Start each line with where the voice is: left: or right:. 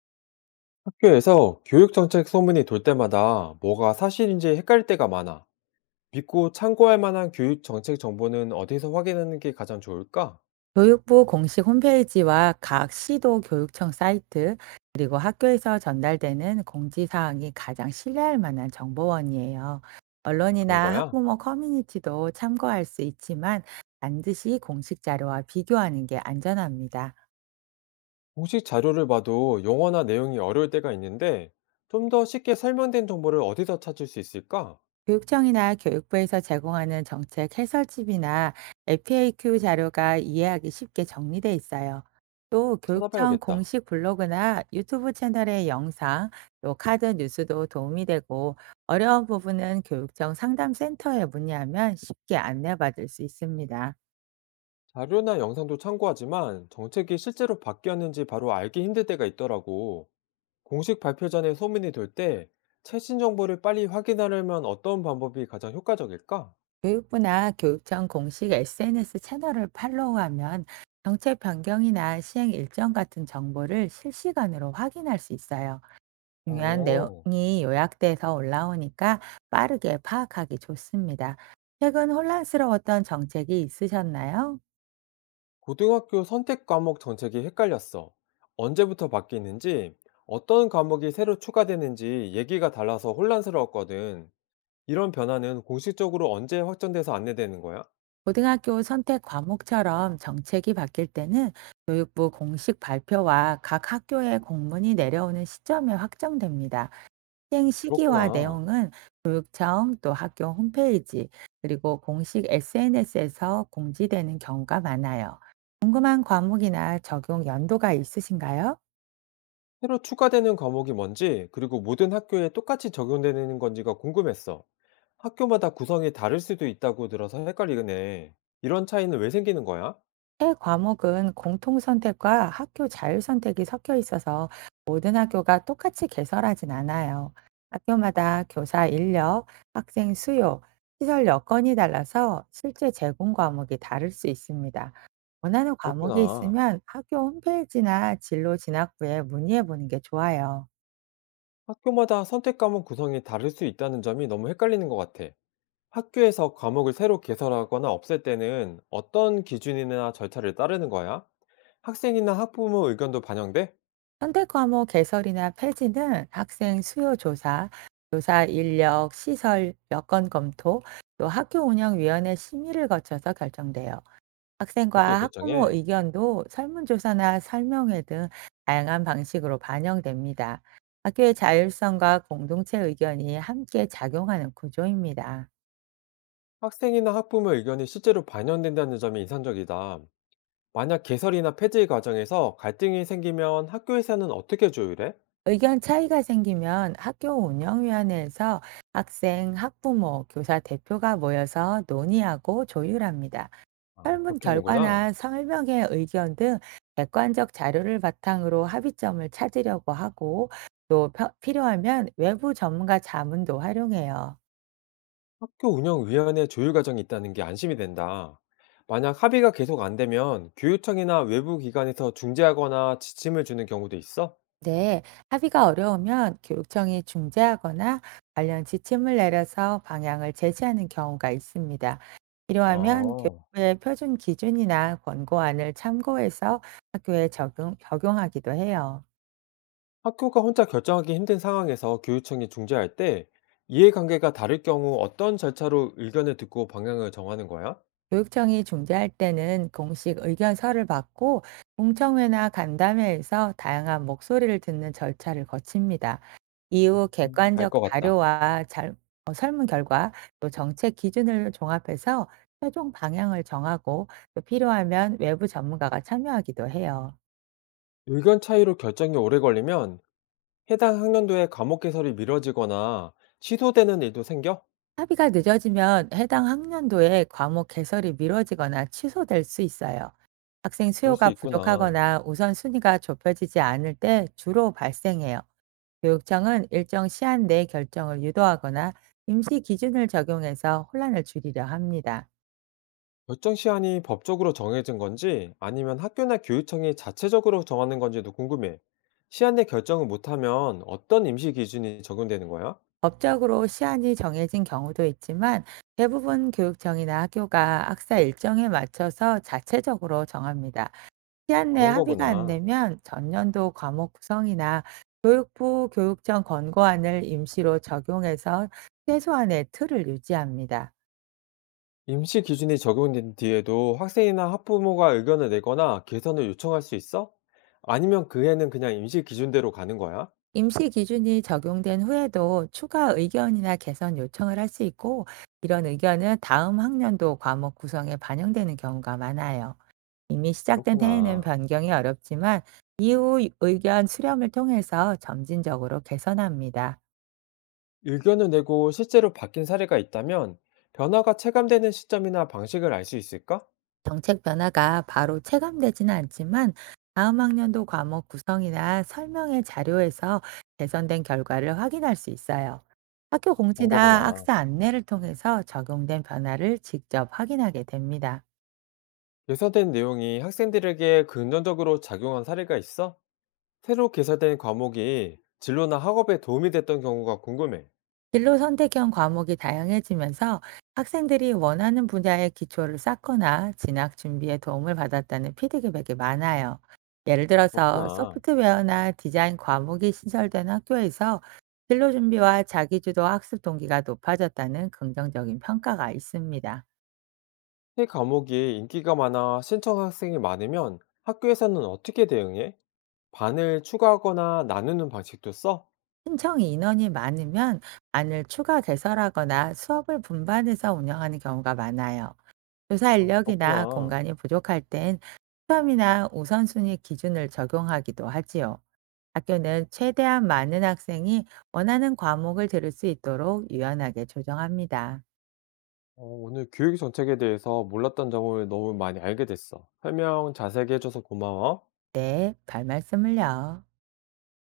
left: 학교에서 교육 정책 소문이 돌 때마다 뭐가 사실인지 헷갈릴 때가 많아. 믿고 참고할 만한 교육 정책 정보는 어디서 확인하는 게 가장 좋을까?
right: 교육부 공식 홈페이지와 각 시도 교육청 사이트, 그리고 학교에서 전달되는 공지사항이 가장 신뢰할 만한 정보원이에요.
left: 그런
right: 언론이나
left: 거야.
right: 학부모 커뮤니티도 참고할 수 있지만 반드시 공식 자료와 비교하는 게 안전합니다.
left: 공식 자료를 봐도 용어나 내용이 어려울 때가 있는데 좀 더 쉽게 설명된 정보를 어디서 찾을 수 있을까?
right: 교육청이나 교육부에서 제공하는 정책 해설집이나 FAQ 자료가 이해하기 쉽게 정리돼 있어요. 또 교육청
left: 찾아봐야겠다.
right: 공식 블로그나 유튜브 채널의 영상, 또 카드 뉴스도 도움이 되고 어려운 부분은 교육청 상담센터에 문의하면 쉽게 안내받을 수 있습니다.
left: 자료나 영상도 참고하지만 정책이 실제로 바뀌었는지 바로 알기 힘들 때가 있더라고. 공식 발표 전에 소문이 돌 때 최신 정보를 빨리 확인하려면 어떤 방법이 가장 효과적일까?
right: 교육부나 교육청 공식 SNS 채널을 팔로우하면 정책 변경이나 시행 일정 같은 정보를 실시간으로 확인할 수 있어요. 중요한
left: 어,
right: 내용이 요약돼서 올라오니까 빠르게 파악하기 좋습니다. 최근 혼란스러웠던 정책이 있으셨나요?
left: 고등학교 선택 과목 정책이 헷갈렸어. 언제부터 바뀌는지, 어떤 과목이 새로 추가되는지 얘기가 달라서 혼란스러웠거든. 이런 변화는 공식적으로 언제 확정돼서 안내되는 거야?
right: 고등학교 선택 과목처럼 정책이 바뀔 때는 교육부 공식 발표와 각 학교의 공문이 내려오는 시점에 확정됩니다. 시행 시기와
left: 그렇구나.
right: 내용은 교육청 또 학교 홈페이지 그리고 공식 SNS에서 공지되는 경우가 많아요. 궁금한 과목이나 적용 연도가 있으신가요?
left: 새로 추가되는 과목이 뭔지, 그리고 모든 학교에 똑같이 적용되는 건지가 궁금했어. 학교마다 구성이 다를 수도 있다고 들어서 헷갈리네. 이런 차이는 왜 생기는 거야?
right: 새 과목은 공통선택과 학교 자율선택이 섞여 있어서 모든 학교가 똑같이 개설하진 않아요. 학교마다 교사 인력, 학생 수요, 시설 여건이 달라서 실제 제공 과목이 다를 수 있습니다. 원하는 과목이
left: 그렇구나.
right: 있으면 학교 홈페이지나 진로 진학부에 문의해 보는 게 좋아요.
left: 학교마다 선택 과목 구성이 다를 수 있다는 점이 너무 헷갈리는 것 같아. 학교에서 과목을 새로 개설하거나 없앨 때는 어떤 기준이나 절차를 따르는 거야? 학생이나 학부모 의견도 반영돼?
right: 선택 과목 개설이나 폐지는 학생 수요 조사, 교사 인력, 시설, 여건 검토, 또 학교 운영위원회 심의를 거쳐서 결정돼요.
left: 그렇게
right: 학생과 학부모
left: 결정해.
right: 의견도 설문조사나 설명회 등 다양한 방식으로 반영됩니다. 학교의 자율성과 공동체 의견이 함께 작용하는 구조입니다.
left: 학생이나 학부모 의견이 실제로 반영된다는 점이 인상적이다. 만약 개설이나 폐지 과정에서 갈등이 생기면 학교에서는 어떻게 조율해?
right: 의견 차이가 생기면 학교 운영위원회에서 학생, 학부모, 교사 대표가 모여서 논의하고 조율합니다.
left: 아,
right: 설문
left: 그렇게 하는구나.
right: 결과나 설명의 의견 등 객관적 자료를 바탕으로 합의점을 찾으려고 하고 또 필요하면 외부 전문가 자문도 활용해요.
left: 학교 운영위원회 조율 과정이 있다는 게 안심이 된다. 만약 합의가 계속 안 되면 교육청이나 외부 기관에서 중재하거나 지침을 주는 경우도 있어?
right: 네, 합의가 어려우면 교육청이 중재하거나 관련 지침을 내려서 방향을 제시하는 경우가 있습니다. 필요하면
left: 아.
right: 교육부의 표준 기준이나 권고안을 참고해서 학교에 적용하기도 해요.
left: 학교가 혼자 결정하기 힘든 상황에서 교육청이 중재할 때 이해관계가 다를 경우 어떤 절차로 의견을 듣고 방향을 정하는 거야?
right: 교육청이 중재할 때는 공식 의견서를 받고 공청회나 간담회에서 다양한 목소리를 듣는 절차를 거칩니다. 이후
left: 알
right: 객관적
left: 것 같다.
right: 자료와 설문 결과 또 정책 기준을 종합해서 최종 방향을 정하고 또 필요하면 외부 전문가가 참여하기도 해요.
left: 의견 차이로 결정이 오래 걸리면 해당 학년도에 과목 개설이 미뤄지거나 취소되는 일도 생겨?
right: 합의가 늦어지면 해당 학년도에 과목 개설이 미뤄지거나 취소될 수 있어요. 학생
left: 그럴 수
right: 수요가
left: 있구나.
right: 부족하거나 우선순위가 좁혀지지 않을 때 주로 발생해요. 교육청은 일정 시한 내 결정을 유도하거나 임시 기준을 적용해서 혼란을 줄이려 합니다.
left: 결정 시한이 법적으로 정해진 건지 아니면 학교나 교육청이 자체적으로 정하는 건지도 궁금해. 시한 내 결정을 못하면 어떤 임시 기준이 적용되는 거야?
right: 법적으로 시한이 정해진 경우도 있지만 대부분 교육청이나 학교가 학사 일정에 맞춰서 자체적으로 정합니다. 시한 내
left: 그런
right: 합의가 안
left: 거구나.
right: 되면 전년도 과목 구성이나 교육부 교육청 권고안을 임시로 적용해서 최소한의 틀을 유지합니다.
left: 임시 기준이 적용된 뒤에도 학생이나 학부모가 의견을 내거나 개선을 요청할 수 있어? 아니면 그 해는 그냥 임시 기준대로 가는 거야?
right: 임시 기준이 적용된 후에도 추가 의견이나 개선 요청을 할 수 있고, 이런 의견은 다음 학년도 과목 구성에 반영되는 경우가 많아요. 이미 시작된 해에는
left: 그렇구나.
right: 변경이 어렵지만, 이후 의견 수렴을 통해서 점진적으로 개선합니다.
left: 의견을 내고 실제로 바뀐 사례가 있다면 변화가 체감되는 시점이나 방식을 알 수 있을까?
right: 정책 변화가 바로 체감되지는 않지만 다음 학년도 과목 구성이나 설명의 자료에서 개선된 결과를 확인할 수 있어요. 학교
left: 그런
right: 공지나
left: 거구나.
right: 학사 안내를 통해서 적용된 변화를 직접 확인하게 됩니다.
left: 개선된 내용이 학생들에게 긍정적으로 작용한 사례가 있어? 새로 개설된 과목이 진로나 학업에 도움이 됐던 경우가 궁금해.
right: 진로 선택형 과목이 다양해지면서 학생들이 원하는 분야의 기초를 쌓거나 진학 준비에 도움을 받았다는 피드백이 많아요. 예를 들어서
left: 그렇구나.
right: 소프트웨어나 디자인 과목이 신설된 학교에서 진로 준비와 자기주도 학습 동기가 높아졌다는 긍정적인 평가가 있습니다.
left: 새 과목이 인기가 많아 신청 학생이 많으면 학교에서는 어떻게 대응해? 반을 추가하거나 나누는 방식도 써?
right: 신청 인원이 많으면 안을 추가 개설하거나 수업을 분반해서 운영하는 경우가 많아요. 조사
left: 아,
right: 인력이나
left: 그렇구나.
right: 공간이 부족할 땐 수험이나 우선순위 기준을 적용하기도 하지요. 학교는 최대한 많은 학생이 원하는 과목을 들을 수 있도록 유연하게 조정합니다.
left: 오늘 교육 정책에 대해서 몰랐던 점을 너무 많이 알게 됐어. 설명 자세히 해줘서 고마워.
right: 네, 별 말씀을요.